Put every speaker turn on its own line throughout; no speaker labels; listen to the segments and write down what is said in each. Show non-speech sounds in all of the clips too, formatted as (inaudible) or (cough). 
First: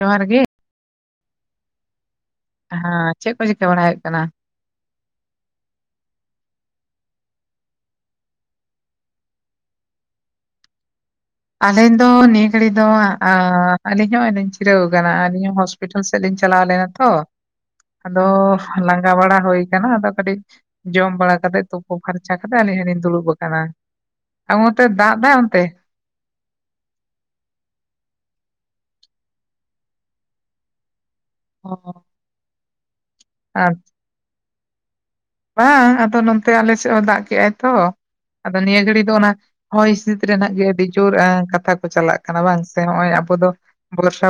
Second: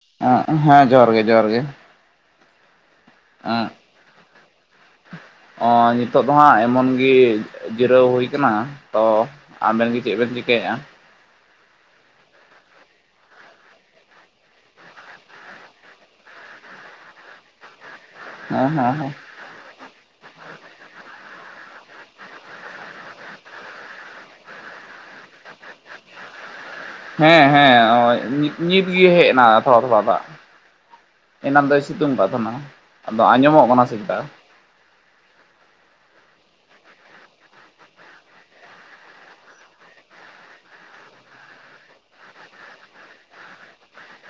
ᱡᱚᱦᱟᱨ ᱜᱮ
ᱦᱮᱸ ᱡᱚᱦᱟᱨ ᱜᱮ ᱡᱚᱦᱟᱨ ᱜᱮ ᱾
ᱦᱮᱸ ᱪᱮᱫ ᱠᱚ ᱪᱤᱠᱟᱹ ᱵᱟᱲᱟᱭ ᱦᱩᱭᱩᱜ ᱠᱟᱱᱟ?
ᱚ ᱱᱤᱛᱳ ᱫᱚ ᱦᱟᱸᱜ ᱮᱢᱚᱱ ᱜᱮ ᱡᱤᱨᱟᱹᱣ ᱦᱩᱭ ᱠᱟᱱᱟ ᱛᱚ ᱟᱵᱮᱱ ᱜᱮ ᱪᱮᱫ ᱵᱮᱱ ᱪᱤᱠᱟᱹᱭᱮᱫᱼᱟ?
ᱟᱹᱞᱤᱧ ᱫᱚ ᱱᱤᱭᱟᱹ ᱜᱷᱟᱹᱲᱤᱡ ᱫᱚ ᱟᱹᱞᱤᱧ ᱦᱚᱸᱧ ᱡᱤᱨᱟᱹᱣ ᱟᱠᱟᱱᱟ (inaudible) ᱦᱚᱥᱯᱤᱴᱟᱞ ᱥᱮᱫ ᱞᱤᱧ ᱪᱟᱞᱟᱣ ᱞᱮᱱᱟ ᱛᱚ ᱟᱫᱚ
ᱦᱮᱸ ᱦᱮᱸ
ᱞᱟᱸᱜᱟ ᱵᱟᱲᱟ ᱦᱩᱭ ᱠᱟᱱᱟ ᱟᱫᱚ ᱠᱟᱹᱴᱤᱡ ᱡᱚᱢ ᱵᱟᱲᱟ ᱠᱟᱛᱮ ᱛᱩᱯᱩ ᱯᱷᱟᱨᱪᱟ ᱠᱟᱛᱮ ᱟᱹᱞᱤᱧ ᱦᱞᱤᱧ ᱫᱩᱲᱩᱵ ᱠᱟᱱᱟ ᱾ (inaudible) ᱫᱟᱜ ᱫᱟᱭ ᱮᱚᱱᱛᱮ?
ᱦᱮᱸ ᱦᱮᱸ ᱦᱚᱸ-ᱭ ᱱᱤᱛ ᱜᱮ ᱦᱮᱡ ᱮᱱᱟ ᱛᱷᱚᱲᱟ ᱛᱷᱚᱲᱟ ᱫᱟᱜ ᱾ ᱮᱱᱟᱱ
ᱚ
ᱫᱚᱭ ᱥᱤᱛᱩᱝ ᱟᱠᱟᱫ ᱛᱟᱦᱮᱱᱟ ᱟᱫᱚ ᱟᱸᱡᱚᱢᱚᱜ ᱠᱟᱱᱟ ᱥᱮ ᱪᱮᱛᱟ?
ᱵᱟᱝ ᱟᱫᱚ ᱱᱚᱛᱮ ᱟᱞᱮ ᱥᱮᱫ ᱦᱚᱸ ᱫᱟᱜ ᱠᱮᱫᱟᱭ ᱛᱚ ᱟᱫᱚ ᱱᱤᱭᱟᱹ ᱜᱷᱟᱹᱲᱤ ᱫᱚ ᱚᱱᱟ ᱦᱚᱭ ᱦᱤᱸᱥᱤᱫ ᱨᱮᱱᱟᱜ ᱜᱮ ᱟᱹᱰᱤ ᱡᱳᱨ ᱠᱟᱛᱷᱟ ᱠᱚ ᱪᱟᱞᱟᱜ ᱠᱟᱱᱟ ᱵᱟᱝ ᱥᱮ ᱱᱚᱜᱼᱚᱭ ᱟᱵᱚ ᱫᱚ ᱵᱚᱨᱥᱟ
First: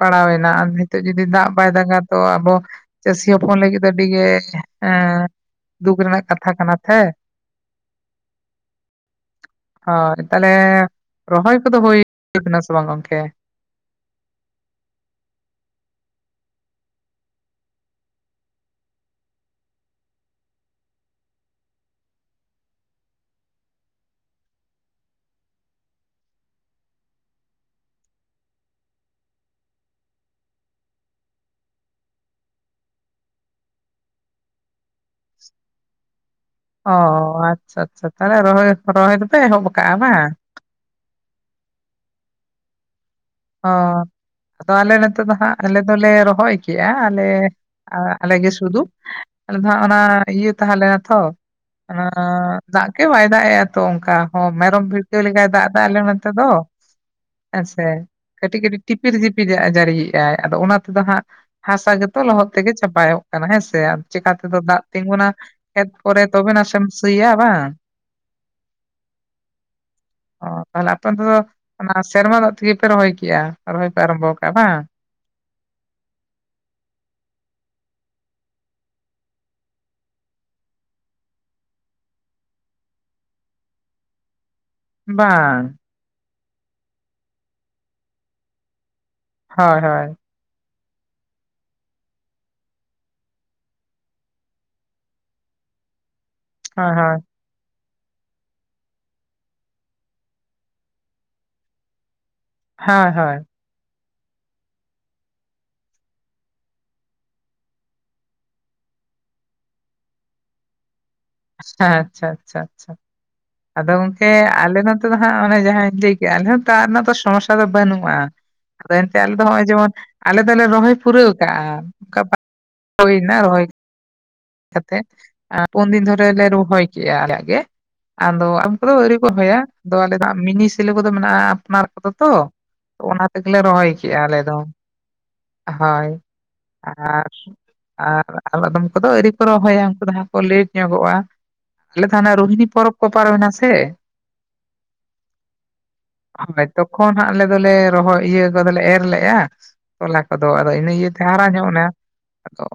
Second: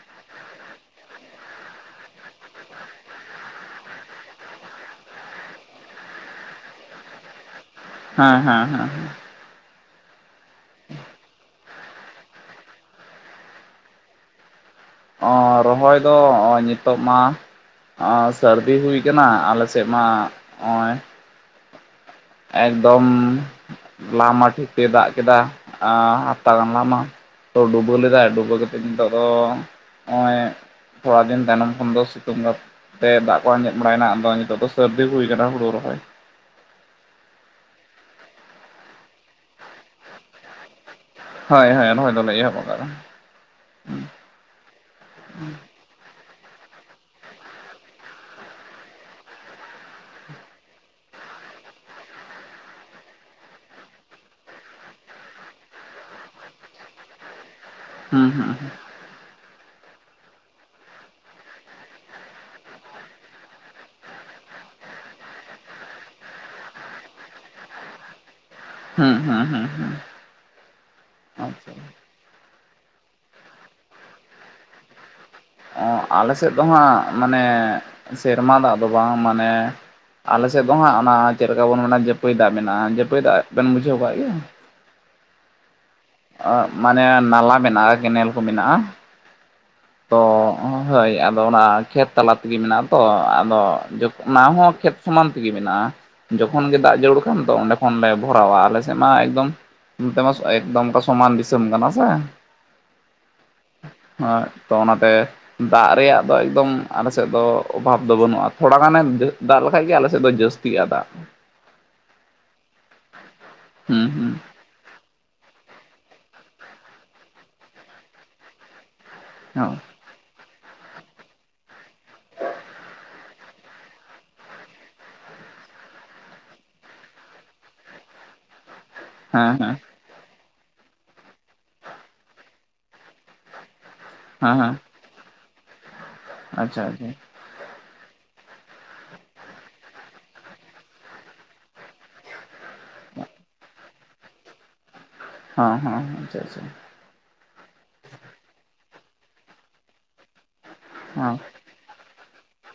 ᱯᱟᱲᱟᱣᱮᱱᱟ ᱟᱨ ᱱᱤᱛᱚᱜ ᱡᱩᱫᱤ ᱫᱟᱜ ᱵᱟᱭ ᱫᱟᱜᱟ ᱛᱚ ᱟᱵᱚ ᱪᱟᱹᱥᱤ ᱦᱚᱯᱚᱱ ᱞᱟᱹᱜᱤᱫ ᱫᱚ ᱟᱹᱰᱤᱜᱮ ᱮ ᱫᱩᱠ ᱨᱮᱱᱟᱜ ᱠᱟᱛᱷᱟ ᱠᱟᱱᱟ ᱥᱮ?
ᱦᱮᱸ ᱦᱮᱸ ᱦᱮᱸ ᱾
ᱦᱳᱭ ᱛᱟᱦᱚᱞᱮ ᱨᱚᱦᱚᱭ ᱠᱚᱫᱚ ᱦᱤᱭ ᱠᱟᱱᱟ ᱥᱮ ᱵᱟᱝ ᱜᱚᱝᱠᱮ?
ᱚ ᱨᱚᱦᱚᱭ ᱫᱚ ᱱᱚᱜᱼᱚᱭ ᱱᱤᱛᱳᱜ ᱢᱟ ᱥᱟᱹᱨᱫᱤ ᱦᱩᱭ ᱠᱟᱱᱟ ᱟᱞᱮ ᱥᱮᱫ ᱢᱟ ᱱᱚᱜᱼᱚᱭ ᱮᱠᱫᱚᱢ ᱞᱟᱢᱟ ᱴᱷᱤᱠ ᱫᱟᱜ ᱠᱮᱫᱟ ᱦᱟᱯᱛᱟ ᱜᱟᱱ ᱞᱟᱢᱟ ᱾ ᱰᱩᱵᱟᱹ ᱞᱮᱫᱟᱭ ᱰᱩᱵᱟᱹ ᱠᱟᱛᱮᱫ ᱱᱤᱛᱚᱜ ᱫᱚ ᱱᱚᱜᱼᱚᱭ ᱛᱷᱚᱲᱟ ᱫᱤᱱ ᱛᱟᱭᱱᱚᱢ ᱠᱷᱚᱱ ᱫᱚ ᱥᱤᱛᱩᱝᱛᱮ ᱫᱟᱜ ᱠᱚ ᱟᱸᱡᱮᱫ ᱵᱟᱲᱟᱭᱮᱱᱟ, ᱟᱫᱚ ᱱᱤᱛᱚᱜ ᱫᱚ ᱥᱟᱹᱨᱫᱤ ᱦᱩᱭ ᱠᱟᱱᱟ ᱦᱩᱲᱩ ᱨᱚᱦᱚᱭ ᱾
ᱚ ᱟᱪᱪᱷᱟ ᱟᱪᱪᱷᱟ ᱛᱟᱦᱚᱞᱮ ᱨᱚᱦᱚᱭ ᱨᱚᱦᱚᱭ ᱫᱚᱯᱮ ᱮᱛᱚᱦᱚᱵ ᱠᱟᱜᱼᱟ ᱵᱟᱝ?
ᱦᱳᱭ ᱦᱳᱭ ᱨᱚᱦᱚᱭ ᱫᱚᱞᱮ ᱮᱦᱚᱵ ᱠᱟᱜ-ᱟ ᱾
ᱚᱻ ᱟᱫᱚ ᱟᱞᱮ ᱱᱚᱛᱮ ᱫᱚ ᱦᱟᱸᱜ ᱟᱞᱮ ᱫᱚᱞᱮ ᱨᱚᱦᱚᱭ ᱠᱮᱜᱼᱟ ᱟᱞᱮ ᱟᱞᱮ ᱜᱮ ᱥᱩᱫᱩ ᱾ ᱟᱞᱮ ᱫᱚ ᱦᱟᱸᱜ ᱚᱱᱟ ᱤᱭᱟᱹ ᱛᱟᱦᱮᱸᱞᱮᱱᱟ ᱛᱚ ᱾ ᱚᱱᱟ ᱫᱟᱜ ᱜᱮ ᱵᱟᱭ ᱫᱟᱜ ᱮᱼᱟ ᱛᱚ ᱚᱱᱠᱟ ᱢᱮᱨᱚᱢ ᱵᱷᱤᱲᱠᱟᱹ ᱞᱮᱠᱟᱭ ᱫᱟᱜ ᱫᱟ ᱟᱞᱮ ᱱᱛᱮ ᱫᱚ ᱾ ᱦᱮᱸᱥᱮ
ᱦᱩᱸ ᱦᱩᱸ
ᱠᱟᱹᱴᱤᱡ ᱠᱟᱹᱴᱤᱡ ᱴᱤᱯᱤᱨ ᱡᱤᱯᱤᱨ ᱫᱟᱜ ᱡᱟᱹᱨᱤᱭᱮᱫᱼᱟᱭ ᱟᱫᱚ ᱚᱱᱟ ᱛᱮᱫᱚ ᱦᱟᱸᱜ ᱦᱟᱸᱥᱟ ᱜᱮᱛᱚ ᱞᱚᱦᱚᱫ ᱛᱮᱜᱮ ᱪᱟᱯᱟᱭᱚᱜ ᱠᱟᱱᱟ ᱦᱮᱸ ᱥᱮ ᱪᱮᱠᱟ ᱛᱮᱫᱚ ᱫᱟᱜ ᱛᱤᱸᱜᱩᱱᱟ? ᱠᱷᱮᱛ ᱠᱚᱨᱮ ᱛᱚᱵᱮ ᱱᱟᱥᱮᱢ ᱥᱤᱭᱟ ᱵᱟᱝ ᱾
ᱦᱩᱸ ᱦᱩᱸ ᱦᱩᱸ
ᱛᱟᱦᱚᱞᱮ ᱟᱯᱮ ᱚᱱᱛᱮ ᱫᱚ
ᱦᱩᱸ
ᱚᱱᱟ ᱥᱮᱨᱢᱟ ᱫᱟᱜ ᱛᱮᱜᱮ ᱯᱮ ᱨᱚᱦᱚᱭ ᱠᱮᱜᱼᱟ ᱨᱚᱦᱚᱭ ᱯᱮ ᱟᱨᱟᱢᱵᱷᱚ ᱟᱠᱟᱜᱼᱟ ᱵᱟᱝ?
ᱟᱻ ᱟᱞᱮ ᱥᱮᱫ ᱫᱚ ᱦᱟᱸᱜ ᱢᱟᱱᱮ ᱥᱮᱨᱢᱟ ᱫᱟᱜ ᱫᱚ ᱵᱟᱝ ᱢᱟᱱᱮ ᱟᱞᱮ ᱥᱮᱫ ᱫᱚ ᱦᱟᱸᱜ ᱚᱱᱟ ᱪᱮᱫ ᱞᱮᱠᱟ ᱵᱚᱱ ᱢᱮᱱᱟ ᱡᱟᱹᱯᱟᱹᱭ ᱫᱟᱜ ᱢᱮᱱᱟᱜᱼᱟ, ᱡᱟᱹᱯᱟᱹᱭ ᱫᱟᱜ ᱵᱮᱱ ᱵᱩᱡᱷᱟᱹᱣ ᱠᱟᱫ ᱜᱮᱭᱟ?
ᱵᱟᱝ ᱾
ᱟᱸ ᱢᱟᱱᱮ ᱱᱟᱞᱟ ᱢᱮᱱᱟᱜᱼᱟ ᱠᱮᱱᱮᱞ ᱠᱚ ᱢᱮᱱᱟᱜᱼᱟ᱾
ᱦᱳᱭ ᱦᱳᱭ ᱾
ᱛᱚ ᱦᱳᱭ ᱟᱫᱚ ᱚᱱᱟ ᱠᱷᱮᱛ ᱛᱟᱞᱟ ᱛᱮᱜᱮ ᱢᱮᱱᱟᱜᱼᱟ ᱛᱚ ᱟᱫᱚ ᱚᱱᱟ ᱡᱚᱛ ᱚᱱᱟ ᱦᱚᱸ ᱠᱷᱮᱛ ᱥᱟᱢᱟᱱ ᱛᱮᱜᱮ ᱢᱮᱱᱟᱜᱼᱟ᱾ ᱡᱚᱠᱷᱚᱱ ᱜᱮ
ᱦᱳᱭ
ᱫᱟᱜ
ᱦᱳᱭ
ᱡᱟᱹᱨᱩᱲ ᱠᱷᱟᱱ ᱫᱚ ᱚᱸᱰᱮ ᱠᱷᱚᱱ ᱞᱮ ᱵᱷᱚᱨᱟᱣᱟ ᱟᱞᱮ ᱥᱮᱫ ᱢᱟ ᱮᱠᱫᱚᱢ ᱱᱚᱛᱮᱢᱟ ᱮᱠᱫᱚᱢ ᱚᱥᱚᱢᱟᱱ ᱫᱤᱥᱚᱢ ᱠᱟᱱᱟ ᱥᱮ ᱾
ᱦᱚᱭ -ᱦᱚᱭ ᱾
ᱮᱸᱜ ᱛᱚ ᱚᱱᱟ ᱛᱮ ᱫᱟᱜ ᱨᱮᱭᱟᱜ ᱫᱚ ᱮᱠᱫᱚᱢ ᱟᱞᱮᱥᱮᱫ ᱫᱚ ᱚᱵᱷᱟᱵᱽ ᱫᱚ ᱵᱟᱹᱱᱩᱜᱼᱟ ᱛᱷᱚᱲᱟ ᱜᱟᱱᱮ ᱫᱟᱜ ᱞᱮᱠᱷᱟᱡ ᱜᱮ ᱟᱞᱮ ᱥᱮᱫ ᱛᱮᱫᱚ ᱡᱟᱹᱥᱛᱤᱜ-ᱟ ᱫᱟᱜ ᱾
ᱟᱪ-ᱪᱷᱟ -ᱟᱪ-ᱪᱷᱟ -ᱟᱪᱷᱟ -ᱟᱪᱷᱟ, ᱟᱫᱚ
ᱦᱩᱸ
ᱜᱚᱝᱠᱮ
ᱦᱩᱸ
ᱟᱞᱮ ᱫᱚ ᱛᱮᱫᱚ ᱦᱟᱸᱜ ᱚᱱᱮ ᱡᱟᱦᱟᱸᱧ ᱞᱟᱹᱭ ᱠᱮᱜᱼᱟ ᱫᱟᱜ ᱨᱮᱱᱟᱜ ᱫᱚ ᱥᱚᱢᱚᱥ-ᱥᱟ ᱫᱚ ᱵᱟᱹᱱᱩᱜᱼᱟ ᱟᱫᱚ ᱮᱱᱛᱮ ᱟᱞᱮ ᱫᱚ ᱱᱚᱜᱼᱚᱭ
ᱦᱮᱸ
ᱡᱮᱢᱚᱱ ᱟᱞᱮ ᱫᱚᱞᱮ ᱨᱚᱦᱚᱭ ᱯᱩᱨᱟᱹᱣ ᱠᱟᱜᱼᱟ ᱚᱝᱠᱚ ᱵᱟ ᱦᱳᱭ ᱱᱟ ᱨᱚᱦᱚᱭ ᱾ ᱠᱟᱛᱮᱜ, ᱟᱸ ᱯᱩᱱ ᱫᱤᱱ ᱫᱷᱚᱨᱮ ᱞᱮ ᱨᱚᱦᱚᱭ ᱠᱮᱜᱼᱟ ᱟᱞᱮᱭᱟᱜ ᱜᱮ ᱟᱫᱚ ᱠᱚᱫᱚ ᱟᱹᱣᱨᱤ ᱠᱚ ᱨᱚᱦᱚᱭᱟ
ᱦᱮᱸ
ᱛᱚ ᱟᱞᱮ ᱫᱚ ᱢᱤᱱᱤ ᱥᱮᱞᱳ ᱠᱚᱫᱚ ᱢᱮᱱᱟᱜᱼᱟ ᱟᱯᱱᱟᱨ ᱠᱚᱫᱚ ᱛᱚ, ᱚᱱᱟ ᱜᱮᱞᱮ ᱨᱚᱦᱚᱭ ᱠᱮᱜᱼᱟ ᱟᱞᱮ
ᱦᱮᱸ
ᱫᱚ
ᱦᱮᱸ
ᱦᱚᱭ,
ᱟᱪᱪᱷᱟ ᱟᱪᱪᱷᱟ
ᱟᱨ ᱟᱨ ᱟᱫᱚᱢ ᱠᱚᱫᱚ ᱟᱹᱣᱨᱤ ᱠᱚ ᱨᱚᱦᱚᱭᱟ ᱩᱱᱠᱩ ᱫᱚ ᱦᱟᱸᱜ ᱠᱚ ᱞᱮᱹᱴ ᱧᱚᱜᱚᱜᱼᱟ ᱾ ᱟᱞᱮ ᱫᱚ ᱦᱟᱱᱮ ᱨᱩᱦᱤᱱᱤ ᱯᱚᱨᱚᱵᱽ ᱠᱚ ᱯᱟᱨᱚᱢᱮᱱᱟ ᱥᱮ
ᱦᱚᱸ- ᱦᱚᱸ, ᱟᱪᱷᱟ -ᱟᱪᱷᱟ ᱾
ᱠᱷᱚᱱ ᱦᱟᱸᱜ ᱟᱞᱮ ᱫᱚᱞᱮ ᱨᱚᱦᱚ ᱤᱭᱟᱹ ᱠᱚᱫᱚ ᱞᱮ ᱮᱨ ᱞᱮᱜᱼᱟ ᱛᱚᱞᱟ ᱠᱚᱫᱚ ᱟᱫᱚ ᱤᱱᱟᱹ ᱤᱭᱟᱹᱛᱮ ᱦᱟᱨᱟ ᱧᱚᱜ ᱮᱱᱟ ᱟᱫᱚ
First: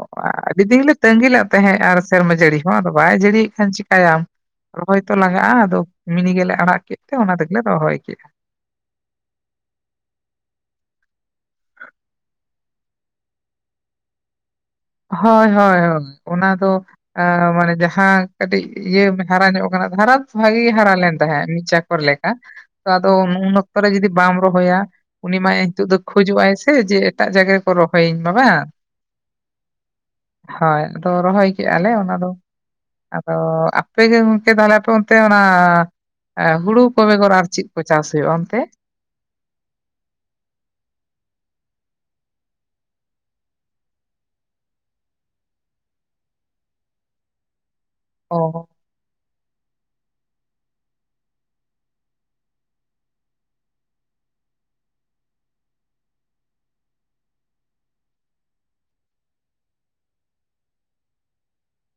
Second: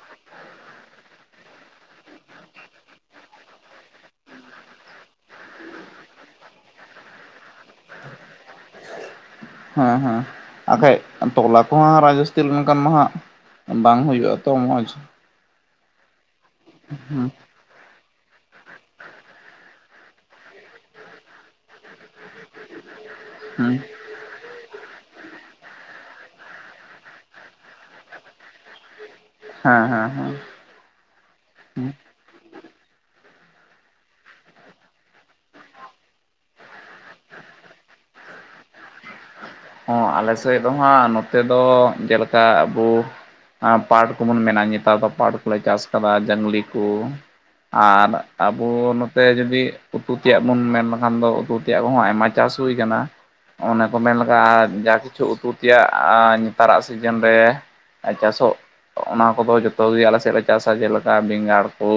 ᱟᱹᱰᱤ ᱫᱤᱱ ᱞᱮ ᱛᱟᱹᱜᱤ ᱞᱮᱜ ᱛᱟᱦᱮᱸᱜ ᱟᱨ ᱥᱮᱨᱢᱟ ᱡᱟᱹᱲᱤ ᱦᱚᱸ ᱟᱫᱚ ᱵᱟᱭ ᱡᱟᱹᱲᱤᱭᱮᱫ ᱠᱷᱟᱱ ᱪᱮᱠᱟᱭᱟᱢ? ᱨᱚᱦᱚᱭ ᱛᱚ ᱞᱟᱜᱟᱜᱼᱟ ᱟᱫᱚ ᱢᱤᱱᱤ ᱜᱮᱞᱮ ᱟᱲᱟᱜ ᱠᱮᱫ ᱛᱮ ᱚᱱᱟ ᱛᱮᱜᱮᱞᱮ ᱨᱚᱦᱚᱭ ᱠᱮᱜᱼᱟ ᱾
ᱦᱮᱸ- ᱦᱮᱸ, ᱟ ᱠᱷᱟᱡ ᱛᱚᱞᱟ ᱠᱚᱣᱟᱸ ᱨᱟᱡᱽᱥᱛᱤᱞ ᱞᱮᱱ ᱠᱷᱟᱱ ᱢᱟ ᱦᱟᱸᱜ ᱵᱟᱝ ᱦᱳᱭᱳᱜᱼᱟ ᱛᱚ ᱢᱚᱡᱽ ᱾
ᱦᱳᱭ -ᱦᱳᱭ -ᱦᱳ, ᱚᱱᱟ ᱫᱚ
ᱦᱩᱸ
ᱮᱸ ᱢᱟᱱᱮ ᱡᱟᱦᱟᱸ ᱠᱟᱹᱴᱤᱡ ᱤᱭᱟᱹ ᱦᱟᱨᱟ ᱧᱚᱜ ᱟᱠᱟᱱᱟ ᱦᱟᱨᱟ ᱫᱚ ᱵᱷᱟᱜᱮᱹᱜᱮ ᱦᱟᱨᱟ ᱞᱮᱱ ᱛᱟᱦᱮᱸᱜ ᱢᱤᱫ ᱪᱟᱠ-ᱠᱚᱨ ᱞᱮᱠᱟ ᱾ ᱛᱚ ᱟᱫᱚ ᱩᱱ
ᱦᱩᱸ
ᱚᱠᱛᱚ ᱨᱮ ᱡᱚᱫᱤ ᱯ ᱵᱟᱢ ᱨᱚᱦᱚᱭᱟ ᱩᱱᱤ ᱢᱟ ᱱᱤᱛᱚᱜ ᱫᱚ ᱠᱷᱚᱡᱚᱜᱼᱟᱭ ᱥᱮ ᱡᱮ ᱮᱴᱟᱜ ᱡᱟᱭᱜᱟ ᱨᱮᱠᱚ ᱨᱚᱦᱚᱭᱤᱹᱧ ᱢᱟ ᱵᱟᱝ ᱾
ᱦᱟᱸ- ᱦᱟᱸ -ᱦᱟᱸ ᱾
ᱦᱚᱭ, ᱟᱫᱚ ᱨᱚᱦᱚᱭ ᱠᱮᱜᱼᱟ ᱞᱮ ᱚᱱᱟ ᱫᱚ ᱾ ᱟᱫᱚ, ᱟᱯᱮ ᱜᱮ ᱜᱚᱝᱠᱮ ᱛᱟᱞᱦᱮ ᱟᱯᱮ ᱚᱱᱛᱮ ᱚᱱᱟ ᱮᱸ ᱦᱩᱲᱩ ᱠᱚ ᱵᱮᱜᱚᱨ ᱟᱨ ᱪᱤᱜ ᱠᱚ ᱪᱟᱥ ᱦᱳᱭᱳᱜᱼᱟ ᱚᱱᱛᱮ?
ᱦᱚᱸ ᱟᱞᱮ ᱥᱮᱫ ᱫᱚ ᱦᱟᱸᱜ ᱱᱚᱛᱮ ᱫᱚ ᱡᱮᱞᱮᱠᱟ ᱟᱵᱳ ᱯᱟᱴ ᱠᱚᱵᱚᱱ ᱢᱮᱱᱟ ᱱᱮᱛᱟᱨ ᱫᱚ ᱯᱟᱴ ᱠᱚᱞᱮ ᱪᱟᱥ ᱠᱟᱫᱟ ᱡᱟᱝᱞᱤ ᱠᱩ ᱟᱨ
ᱚ
ᱟᱵᱳ ᱛᱮ ᱡᱚᱫᱤ ᱩᱛᱩ ᱛᱮᱭᱟᱜ ᱵᱚᱱ ᱢᱮᱱ ᱞᱮᱠᱷᱟᱱ ᱫᱚ ᱩᱛᱩ ᱛᱮᱭᱟᱜ ᱦᱚᱸ ᱟᱭᱢᱟ ᱪᱟᱥ ᱦᱩᱭ ᱟᱠᱟᱱᱟ ᱾ ᱚᱱᱮ ᱠᱚ ᱢᱮᱱ ᱞᱟᱜᱟᱜᱼᱟ ᱡᱟ ᱠᱤᱪᱷᱩ ᱩᱛᱩ ᱛᱮᱭᱟᱜ ᱱᱮᱛᱟᱨᱟᱜ ᱥᱤᱡᱮᱱ ᱨᱮ ᱟ ᱪᱟᱥᱚᱜ ᱚᱱᱟ ᱠᱚᱫᱚ ᱡᱚᱛᱚᱜᱮ ᱟᱞᱮ ᱥᱮᱫ ᱞᱮ ᱪᱟᱥᱟ ᱡᱮᱞᱮᱠᱟ ᱵᱮᱸᱜᱟᱲ ᱠᱚ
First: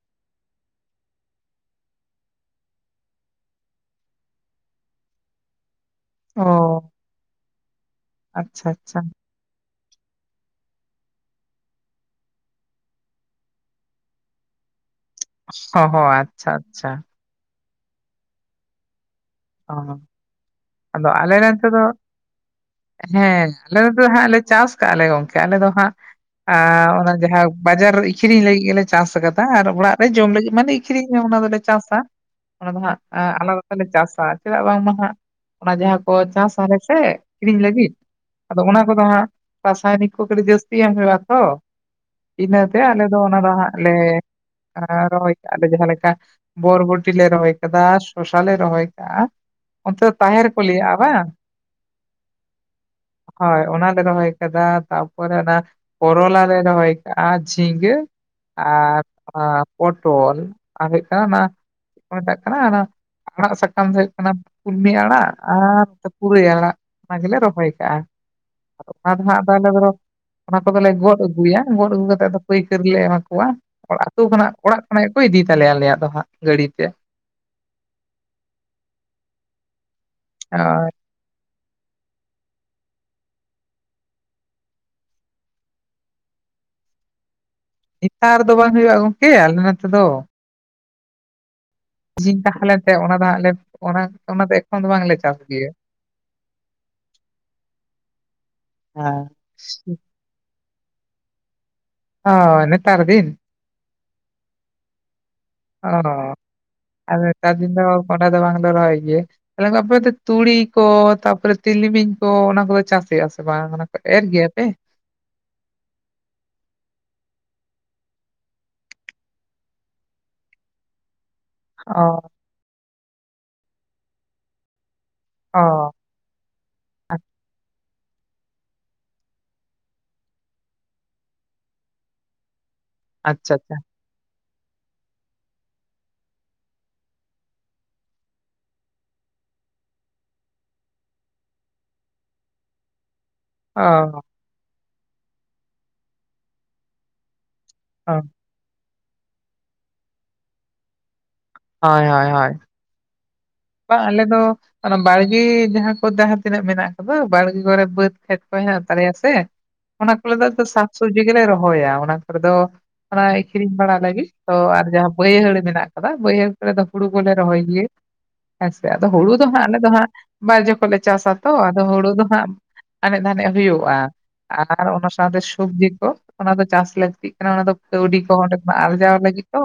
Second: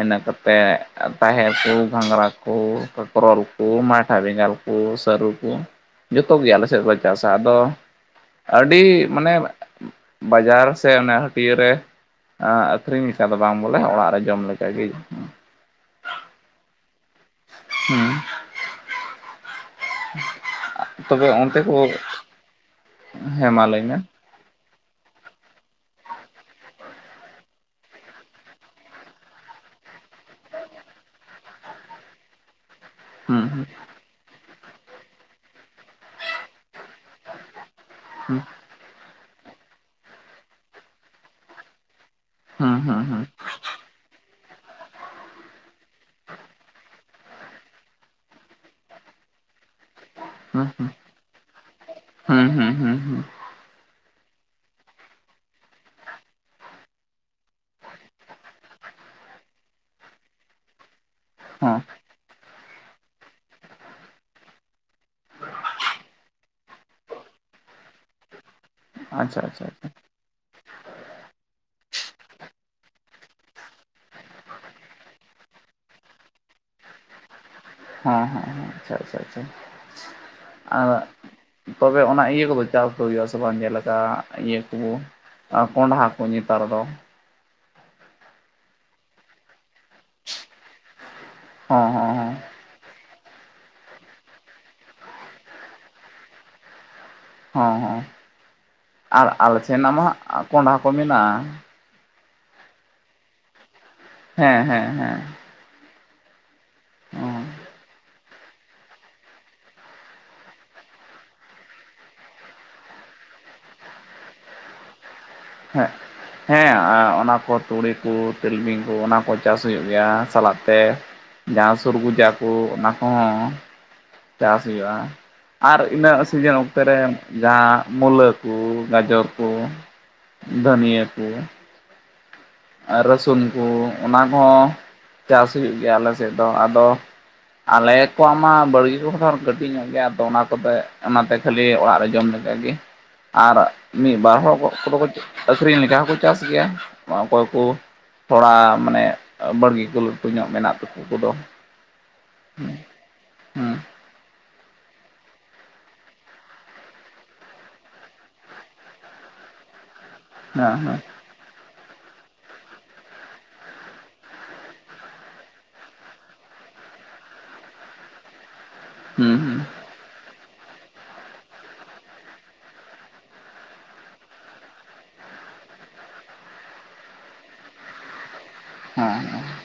ᱤᱱᱟᱹ ᱠᱟᱛᱮ ᱛᱟᱦᱮᱨ ᱠᱩ, ᱜᱷᱟᱸᱜᱽᱨᱟ ᱠᱩ, ᱠᱟᱠᱨᱚᱞ ᱠᱩ, ᱢᱟᱴᱷᱟ ᱵᱮᱸᱜᱟᱲ ᱠᱩ ᱥᱟᱹᱨᱩ ᱠᱩ ᱡᱚᱛᱚᱜ
ᱚ
ᱜᱮ ᱟᱞᱮ ᱥᱮᱫ ᱞᱮ ᱪᱟᱥᱟ ᱟᱫᱚ
ᱟᱪᱪᱷᱟ
ᱟᱹᱰᱤ
ᱟᱪᱪᱷᱟ
ᱢᱟᱱᱮ, ᱵᱟᱡᱟᱨ ᱥᱮ ᱚᱱᱟ ᱦᱟᱹᱴᱭᱟᱹ ᱨᱮ ᱟᱸ ᱟᱹᱠᱷᱨᱤᱧ ᱞᱮᱠᱟ ᱫᱚ ᱵᱟᱝ ᱵᱚᱞᱮ ᱚᱲᱟᱜ ᱨᱮ ᱡᱚᱢ ᱞᱮᱠᱟ ᱜᱮ ᱾
ᱚ-ᱦᱚ, ᱟᱪ-ᱪᱷᱟ- ᱟᱪ-ᱪᱷᱟ ᱾
ᱪᱤᱸ-, ᱦᱟᱸ-ᱦᱟᱸ-ᱦᱟᱸ (unintelligible) ᱦᱮᱸ ᱾
ᱚ ᱟᱫᱚ
ᱛᱚᱵᱮ
ᱟᱞᱮ ᱨᱮᱱ
ᱚᱱᱛᱮ
ᱛᱮ
ᱠᱚ
ᱫᱚ ᱦᱮᱸ
ᱢᱟ
ᱟᱞᱮ
ᱞᱟᱹᱭ ᱢᱮ
ᱫᱚ ᱦᱟᱸᱜ ᱞᱮ ᱪᱟᱥ ᱠᱟᱜᱼᱟ ᱞᱮ ᱜᱚᱝᱠᱮ ᱟᱞᱮ ᱫᱚ ᱦᱟᱸᱜ ᱟᱨ ᱚᱱᱟ ᱡᱟᱦᱟᱸ ᱵᱟᱡᱟᱨ ᱨᱮ ᱟᱹᱠᱷᱨᱤᱧ ᱮᱸ-ᱟᱸ ᱚᱱᱟ ᱢᱟᱦᱟᱸ ᱵᱟᱡᱟᱨ ᱨᱮ ᱤᱠᱷᱨᱤᱧ ᱞᱟᱹᱜᱤᱫ ᱜᱮᱞᱮ ᱪᱟᱥ ᱟᱠᱟᱫᱟ ᱟᱨ ᱚᱲᱟᱜ ᱨᱮ ᱡᱚᱢ ᱞᱟᱹᱜᱤᱫ ᱢᱟᱱᱮ ᱤᱠᱷᱨᱤᱧᱟ ᱚᱱᱟ ᱫᱚᱞᱮ ᱪᱟᱥ-ᱟ ᱚᱱᱟ ᱫᱚ ᱦᱟᱸᱜ
ᱦᱩᱸ
ᱟᱞᱟᱫᱟ ᱛᱮᱞᱮ ᱪᱟᱥ, ᱾ ᱪᱮᱫᱟᱜ ᱵᱟᱝᱢᱟ ᱦᱟᱜ ᱚᱱᱟ ᱡᱟᱦᱟᱸ ᱠᱚ ᱪᱟᱥ ᱟᱞᱮ ᱥᱮ ᱠᱤᱨᱤᱧ ᱞᱟᱹᱜᱤᱫᱼᱼ
ᱦᱮᱸ
ᱟᱫᱚ ᱚᱱᱟ ᱠᱚᱫᱚ ᱦᱟᱸᱜ ᱨᱟᱥᱟᱭᱱᱤᱠ ᱠᱚ ᱠᱟᱴᱤᱡ ᱡᱟᱹᱥᱛᱤ ᱮᱢ ᱦᱩᱭᱩᱜ-ᱟ ᱛᱚ᱾
ᱦᱩᱸ
ᱤᱱᱟᱹᱛᱮ
ᱦᱩᱸ ᱦᱩᱸ
ᱟᱞᱮ ᱫᱚ
ᱦᱩᱸ
ᱚᱱᱟ ᱫᱚ ᱦᱟᱸᱜ ᱞᱮ ᱨᱚᱦᱚᱭ ᱠᱟᱜᱼᱟ ᱞᱮ ᱡᱟᱦᱟᱸ ᱞᱮᱠᱟ᱾ ᱵᱚᱨᱵᱚᱴᱤ ᱞᱮ ᱨᱚᱦᱚᱭ ᱟᱠᱟᱫᱟ ᱥᱚᱥᱟ ᱞᱮ ᱨᱚᱦᱚᱭ ᱟᱠᱟᱜᱼᱟ᱾ ᱚᱱᱛᱮ ᱫᱚ ᱛᱟᱦᱮᱸᱨ ᱠᱚ
ᱦᱩᱸ ᱦᱩᱸ
ᱞᱟᱹᱭᱮᱫᱼᱟ ᱵᱟᱝ,
ᱦᱩᱸ ᱦᱩᱸ ᱦᱩᱸ ᱦᱩᱸ
ᱦᱳᱭ ᱚᱱᱟ ᱞᱮ ᱨᱚᱦᱚᱭ ᱟᱠᱟᱫ-ᱟ ᱛᱟᱨᱯᱚᱨᱮ ᱚᱱᱟ ᱠᱚᱨᱚᱞᱟ ᱞᱮ ᱨᱚᱦᱚᱭ ᱟᱠᱟᱜᱼᱟ ᱡᱷᱤᱸᱜᱟᱹᱼᱼ ᱟᱨ ᱯᱚᱴᱚᱞᱼᱼ ᱟᱨ ᱦᱩᱭᱩᱜ ᱠᱟᱱᱟ ᱚᱱᱟ ᱪᱮᱫ
ᱦᱮᱸ
ᱠᱚ ᱢᱮᱛᱟᱜ ᱠᱟᱱᱟ ᱚᱱᱟ ᱟᱜᱼᱼ ᱢᱤᱫᱴᱟᱝ ᱫᱚ ᱦᱩᱭᱩᱜ ᱠᱟᱱᱟ ᱠᱩᱞᱢᱤ ᱟᱲᱟᱜ ᱟᱨ ᱯᱩᱨᱟᱹᱭ ᱟᱲᱟᱜ ᱚᱱᱟ ᱜᱮᱞᱮ ᱨᱚᱦᱚᱭ ᱠᱟᱜᱼᱟ᱾ ᱟᱫᱚ ᱯᱟᱴᱷ
ᱟᱪᱪᱷᱟ
ᱱᱟᱦᱟᱜ
ᱟᱪᱪᱷᱟ
ᱟᱞᱮ
ᱟᱪᱪᱷᱟ
ᱫᱚ (inaudible) ᱚᱱᱟ ᱠᱚᱫᱚᱞᱮ ᱜᱚᱫ ᱟᱹᱜᱩᱭᱟ ᱜᱚᱫ ᱟᱹᱜᱩ ᱠᱟᱛᱮᱫ ᱫᱚ ᱯᱟᱹᱭᱠᱟᱹᱨ ᱞᱮ ᱮᱢᱟ ᱠᱚᱣᱟ᱾ ᱟᱛᱳ ᱠᱷᱚᱱᱟᱜ ᱚᱲᱟᱜ ᱠᱷᱚᱱᱟᱜ ᱜᱮᱠᱚ ᱤᱫᱤ ᱛᱟᱞᱮᱭᱟ ᱟᱞᱮᱭᱟᱜ ᱫᱚ ᱦᱟᱸᱜ ᱜᱟᱹᱰᱤ ᱛᱮᱼᱼ
ᱦᱮᱸ ᱦᱮᱸ ᱦᱮᱸ ᱟᱪᱪᱷᱟ ᱟᱪᱪᱷᱟ ᱟᱪᱪᱷᱟ ᱟᱼᱼ
ᱟᱨ
ᱛᱚᱵᱮ ᱚᱱᱟ ᱤᱭᱟᱹ ᱠᱚᱫᱚ ᱪᱟᱥ ᱠᱚ ᱦᱩᱭᱩᱜ ᱟ ᱥᱮ ᱵᱟᱝ ᱡᱮ ᱞᱮᱠᱟ ᱤᱭᱟᱹ ᱠᱚ᱾ ᱟᱨ ᱠᱳᱱᱰᱟ ᱠᱚ ᱱᱮᱛᱟᱨ ᱫᱚ᱾
ᱱᱮᱛᱟᱨ ᱫᱚ ᱵᱟᱝ ᱦᱩᱭᱩᱜᱼᱟ ᱜᱚᱢᱠᱮ ᱟᱞᱮ ᱱᱚᱛᱮ ᱫᱚ᱾
ᱦᱚᱸ ᱦᱚᱸ ᱦᱚᱸ
ᱤᱱ ᱛᱟᱦᱮᱸ ᱞᱮᱱᱛᱮ ᱚᱱᱟ ᱫᱚ ᱦᱟᱜ ᱞᱮ ᱚᱱᱟ ᱫᱚ ᱮᱠᱷᱚᱱ ᱫᱚ ᱵᱟᱝᱞᱮ ᱪᱟᱥ ᱜᱮᱭᱟ᱾
ᱦᱚ ᱦᱚ ᱟᱨ
ᱦᱮᱸ
ᱟᱞᱮ ᱥᱮᱱᱟᱜ ᱢᱟ ᱠᱚᱸᱰᱷᱟ ᱠᱚ ᱢᱮᱱᱟᱜᱼᱟ᱾
ᱚ ᱱᱮᱛᱟᱨ ᱫᱤᱱ᱾
ᱦᱮᱸ ᱦᱮᱸ ᱦᱮᱸ᱾
ᱚ ᱟᱨ ᱱᱮᱛᱟᱨ ᱫᱤᱱ ᱫᱚ ᱠᱳᱱᱰᱷᱟ ᱫᱚ ᱵᱟᱝᱞᱮ ᱨᱚᱦᱚᱭ ᱜᱮᱭᱟ᱾ ᱛᱟᱦᱞᱮ ᱟᱯᱮ ᱫᱚ ᱛᱩᱲᱤ ᱠᱚ ᱛᱟᱯᱚᱨᱮ ᱛᱤᱞᱢᱤᱧ ᱠᱚ ᱚᱱᱟ ᱠᱚᱫᱚ ᱪᱟᱥ ᱦᱩᱭᱩᱜᱼᱟ ᱥᱮ ᱵᱟᱝ ᱚᱱᱟ ᱠᱚ ᱮᱨ ᱜᱮᱭᱟᱯᱮ?
ᱦᱮᱸ᱾ ᱦᱮᱸ ᱚᱱᱟ ᱠᱚ ᱛᱩᱲᱤ ᱠᱚ ᱛᱤᱞᱢᱤᱧ ᱠᱚ ᱚᱱᱟ ᱠᱚ ᱪᱟᱥ ᱦᱩᱭᱩᱜ ᱜᱮᱭᱟ ᱥᱟᱞᱟᱜ ᱛᱮ᱾ ᱡᱟᱦᱟᱸ
ᱚ
ᱥᱩᱨᱜᱩᱡᱟ ᱠᱚ ᱚᱱᱟ ᱠᱚᱦᱚᱸᱼᱼ ᱪᱟᱥ ᱦᱩᱭᱩᱜᱼᱟ
ᱚ
ᱟᱨ ᱤᱱᱟᱹᱜ ᱥᱤᱡᱮᱱ ᱚᱱᱛᱮ ᱨᱮ ᱡᱟᱦᱟᱸᱼᱼ ᱢᱩᱞᱟᱹ ᱠᱩ ᱜᱟᱡᱚᱨ ᱠᱩ ᱫᱷᱟᱹᱱᱤᱭᱟᱹ ᱠᱩ ᱟᱨ ᱨᱟᱹᱥᱩᱱ
ᱟᱪᱪᱷᱟ
ᱠᱩ
ᱟᱪᱪᱷᱟ
ᱚᱱᱟ ᱦᱚᱸ ᱪᱟᱥ ᱦᱩᱭᱩᱜ ᱜᱮᱭᱟ ᱟᱞᱮ ᱥᱮᱫ ᱫᱚ ᱟᱫᱚᱼᱼ ᱟᱞᱮ ᱠᱚᱣᱟᱜ ᱢᱟ ᱵᱟᱲᱜᱮ ᱠᱚ ᱦᱚ ᱢᱟ ᱠᱟᱹᱴᱤᱡ ᱧᱚᱜ ᱜᱮᱭᱟ ᱟᱫᱚ ᱚᱱᱟ ᱠᱚᱛᱮ ᱚᱱᱟᱛᱮ ᱠᱷᱟᱹᱞᱤ ᱚᱲᱟᱜ ᱨᱮ ᱡᱚᱢ ᱞᱮᱠᱟ ᱜᱮᱼᱼ
(unintelligible)
ᱟᱨ ᱢᱤᱫ
ᱚ
ᱵᱟᱨ ᱦᱚᱲ ᱠᱚᱫ ᱠᱚ ᱦᱚ ᱠᱚ ᱟᱹᱠᱷᱨᱤᱧ ᱞᱮᱠᱟ ᱦᱚᱸᱠᱚ ᱪᱟᱥ ᱜᱮᱭᱟ ᱚᱠᱚᱭ ᱠᱚ᱾
ᱦᱚ (inaudible)
ᱛᱷᱚᱲᱟ ᱢᱟᱱᱮ ᱵᱟᱹᱲᱜᱤ ᱠᱚ ᱞᱟᱹᱴᱩ ᱧᱚᱜ ᱢᱮᱱᱟᱜ ᱛᱟᱠᱚ ᱠᱚᱫᱚ᱾
ᱦᱚᱭ ᱦᱚᱭ ᱦᱚᱭ᱾
ᱦᱮᱸ ᱦᱮᱸ
ᱵᱟᱝ ᱟᱞᱮ ᱫᱚᱼᱼ ᱚᱱᱟ ᱵᱟᱲᱜᱮ ᱡᱟᱦᱟᱸ ᱠᱚ ᱡᱟᱦᱟᱸ ᱛᱤᱱᱟᱹᱜ ᱢᱮᱱᱟᱜ ᱠᱟᱫᱚ ᱵᱟᱲᱜᱮ ᱠᱚᱨᱮ ᱵᱟᱹᱫᱽ ᱠᱷᱮᱛ ᱠᱚ ᱦᱮᱱᱟᱜ ᱛᱟᱞᱮᱭᱟ ᱥᱮᱼᱼ ᱚᱱᱟ ᱠᱚᱨᱮ ᱫᱚ
ᱦᱮᱸ
ᱥᱟᱠᱥᱚᱵᱽᱡᱤ ᱜᱮᱞᱮ ᱨᱚᱦᱚᱭᱟ ᱚᱱᱟ ᱠᱚᱨᱮ ᱫᱚ᱾ ᱚᱱᱟ ᱟᱠᱷᱨᱤᱧ ᱵᱟᱲᱟ ᱞᱟᱹᱜᱤᱫ ᱛᱚ ᱟᱨ ᱡᱟᱦᱟᱸ ᱵᱟᱹᱭᱦᱟᱹᱲ ᱢᱮᱱᱟᱜ ᱟᱠᱟᱫᱟ ᱵᱟᱹᱭᱦᱟᱹᱲ ᱠᱚᱨᱮ ᱫᱚ ᱦᱩᱲᱩ ᱠᱚᱞᱮ ᱨᱚᱦᱚᱭ ᱜᱤᱭᱟ᱾ ᱦᱮᱥᱮ ᱟᱫᱚ ᱦᱩᱲᱩ
ᱦᱩᱸ
ᱫᱚ
ᱦᱩᱸ
ᱦᱟᱸᱜ ᱟᱞᱮ ᱫᱚ ᱦᱟᱸᱜ ᱵᱟᱨ ᱡᱚᱠᱷᱚᱡ ᱞᱮ ᱪᱟᱥ ᱟᱛᱚ ᱟᱫᱚ ᱦᱩᱲᱩ ᱫᱚ ᱦᱟᱸᱜᱼᱼ ᱟᱱᱮᱡ ᱫᱷᱟᱱᱮᱡ ᱦᱩᱭᱩᱜᱼᱟ᱾ ᱟᱨ ᱚᱱᱟ ᱥᱟᱶᱛᱮ ᱥᱚᱵᱽᱡᱤ ᱠᱚ ᱚᱱᱟ ᱫᱚ ᱪᱟᱥ ᱞᱟᱹᱠᱛᱤᱜ ᱠᱟᱱᱟ ᱚᱱᱟ ᱫᱚ ᱠᱟᱹᱣᱰᱤ ᱠᱚᱸᱦᱚᱸ ᱚᱰᱮᱼᱼ
ᱦᱮᱸ
ᱟᱨᱡᱟᱣ ᱞᱟᱹᱜᱤᱫ ᱛᱚ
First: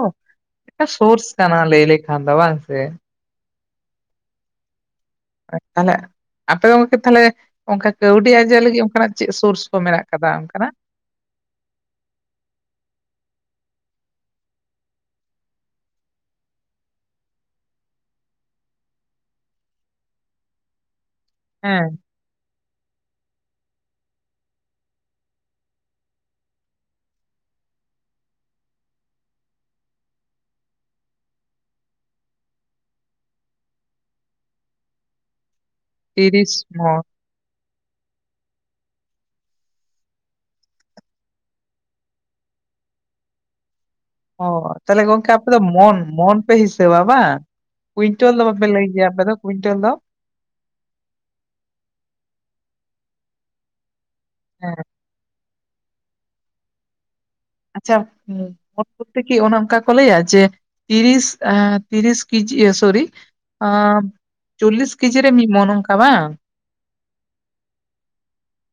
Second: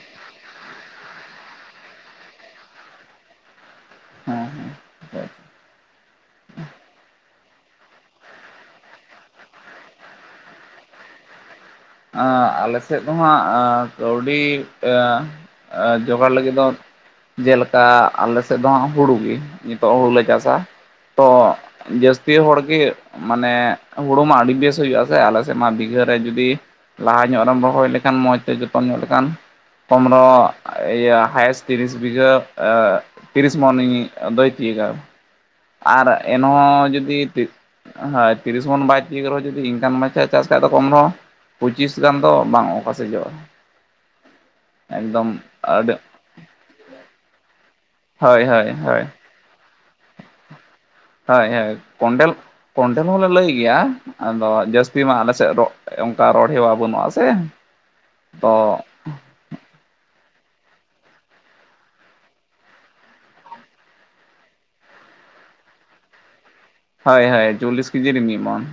ᱢᱤᱫᱴᱟᱝ ᱥᱳᱨᱥᱚᱥ ᱠᱟᱱᱟ ᱞᱟᱹᱭ ᱞᱮᱠᱷᱟᱱ ᱫᱚ ᱵᱟᱝ ᱥᱮ᱾
ᱦᱮᱸ ᱦᱮᱸ ᱦᱮᱸ
ᱛᱟᱦᱚᱞᱮᱼᱼ ᱟᱯᱮ ᱜᱚᱝᱠᱮ ᱛᱟᱦᱚᱞᱮ ᱚᱱᱠᱟ ᱠᱟᱹᱣᱰᱤ ᱟᱨᱡᱟᱣ ᱞᱟᱹᱜᱤᱫ ᱚᱱᱠᱟ ᱱᱟᱜ ᱪᱮᱫ ᱥᱳᱨᱥ ᱠᱚ ᱢᱮᱱᱟᱜ ᱟᱠᱟᱫᱟ ᱚᱱᱠᱟ ᱱᱟᱜ?
ᱟᱜ ᱟᱞᱮ ᱥᱮᱫ ᱫᱚ ᱦᱟᱸᱜ (inaudible) ᱠᱟᱹᱣᱰᱤ (inaudible) ᱡᱚᱜᱟᱲ ᱞᱟᱹᱜᱤᱫ ᱫᱚ ᱡᱮᱞᱮᱠᱟ ᱟᱞᱮ ᱥᱮᱫ ᱫᱚ ᱦᱟᱸᱜ ᱦᱩᱲᱩ ᱜᱮ ᱱᱤᱛᱚᱜ ᱦᱩᱲᱩ ᱞᱮ ᱪᱟᱥᱟ ᱛᱚ
ᱦᱮᱸ
ᱡᱟᱹᱥ ᱛᱤ ᱦᱚᱲ ᱜᱮ ᱢᱟᱱᱮ ᱦᱩᱲᱩ ᱢᱟ ᱟᱹᱰᱤ ᱵᱮᱥ ᱦᱩᱭᱩᱜᱼᱟ ᱥᱮ ᱟᱞᱮ ᱥᱮᱜ ᱢᱟ ᱵᱤᱜᱷᱟᱹ ᱨᱮ ᱡᱩᱫᱤ ᱞᱟᱦᱟ ᱧᱚᱜ ᱨᱮᱢ ᱨᱚᱦᱚᱭ ᱞᱮᱠᱷᱟᱱ, ᱢᱚᱸᱡᱽ ᱛᱮ ᱡᱚᱛᱚᱱ ᱧᱚᱜ ᱞᱮᱠᱷᱟᱱ, ᱯᱚᱱᱨᱚ ᱤᱭᱟᱹ ᱦᱟᱭᱮᱥ ᱛᱤᱨᱤᱥ ᱵᱤᱜᱷᱟᱹ (inaudible) ᱛᱤᱨᱤᱥ ᱢᱚᱱᱤᱧ ᱟᱫᱟᱭ ᱛᱤᱭᱳᱜᱟ ᱟᱨ
ᱛᱤᱨᱤᱥ
ᱮᱱᱦᱚᱸ
ᱢᱚᱱ
ᱡᱩᱫᱤ ᱦᱳᱭ, ᱛᱤᱨᱤᱥ ᱢᱚᱱ ᱵᱟᱭ ᱛᱤᱭᱳᱜ ᱨᱮᱦᱚᱸ ᱡᱩᱫᱤ ᱤᱱᱠᱟᱱ ᱢᱟᱪᱷᱟ ᱪᱟᱥ ᱠᱷᱟᱡ ᱫᱚ ᱠᱚᱢ ᱨᱮᱦᱚᱸ ᱯᱚᱸᱪᱤᱥ ᱜᱟᱱ ᱫᱚ ᱵᱟᱝ ᱚᱠᱟᱥᱮᱡᱚᱜᱼᱟ ᱾
ᱚ, ᱛᱟᱞᱦᱮ ᱜᱚᱝᱠᱮ ᱟᱯᱮ ᱫᱚ
ᱟᱹᱰᱤ
ᱢᱚᱱ ᱢᱚᱱ ᱯᱮ ᱦᱤᱥᱟᱹᱵᱟ ᱵᱟᱝ? ᱠᱩᱭᱤᱱᱴᱚᱞ
ᱦᱳᱭ
ᱫᱚ ᱵᱟᱯᱮ
ᱦᱳᱭ
ᱞᱟᱹᱭ
ᱦᱳᱭ
ᱠᱮᱭᱟ ᱟᱯᱮ ᱫᱚ ᱠᱩᱭᱤᱱᱴᱚᱞ ᱫᱚ ᱾
ᱦᱳᱭ ᱦᱳᱭ, ᱠᱚᱱᱰᱮᱞ ᱠᱚᱱᱰᱮᱞ ᱦᱚᱸᱞᱮ ᱞᱟᱹᱭ ᱜᱮᱭᱟ, ᱟᱫᱚ
ᱦᱮᱸ
ᱡᱟᱹᱥᱛᱤ ᱢᱟ ᱟᱞᱮ ᱥᱮᱫ ᱨᱚᱜ ᱚᱝᱠᱟ ᱨᱚᱲ ᱦᱮᱣᱟ ᱵᱟᱹᱱᱩᱜᱼᱟ ᱥᱮ ᱾
ᱟᱪᱪᱷᱟ (inaudible) ᱯᱨᱚᱛᱷᱮᱠᱮ ᱚᱱᱮ ᱚᱱᱠᱟ ᱠᱚ ᱞᱟᱹᱭᱟ ᱡᱮ, ᱛᱤᱨᱤᱥ (inaudible) ᱛᱤᱨᱤᱥ ᱠᱮᱡᱤ ᱥᱚᱨᱤ ᱟ, ᱪᱚᱞᱞᱤᱥ ᱠᱮᱡᱤ ᱨᱮ ᱢᱤᱫ ᱢᱚᱱ ᱚᱝᱠᱟ ᱵᱟᱝ?
ᱦᱚᱭ ᱦᱚᱭ, ᱪᱚᱞᱞᱤᱥ ᱠᱮᱡᱤᱨᱮ ᱢᱤᱜᱢᱚᱱ ᱾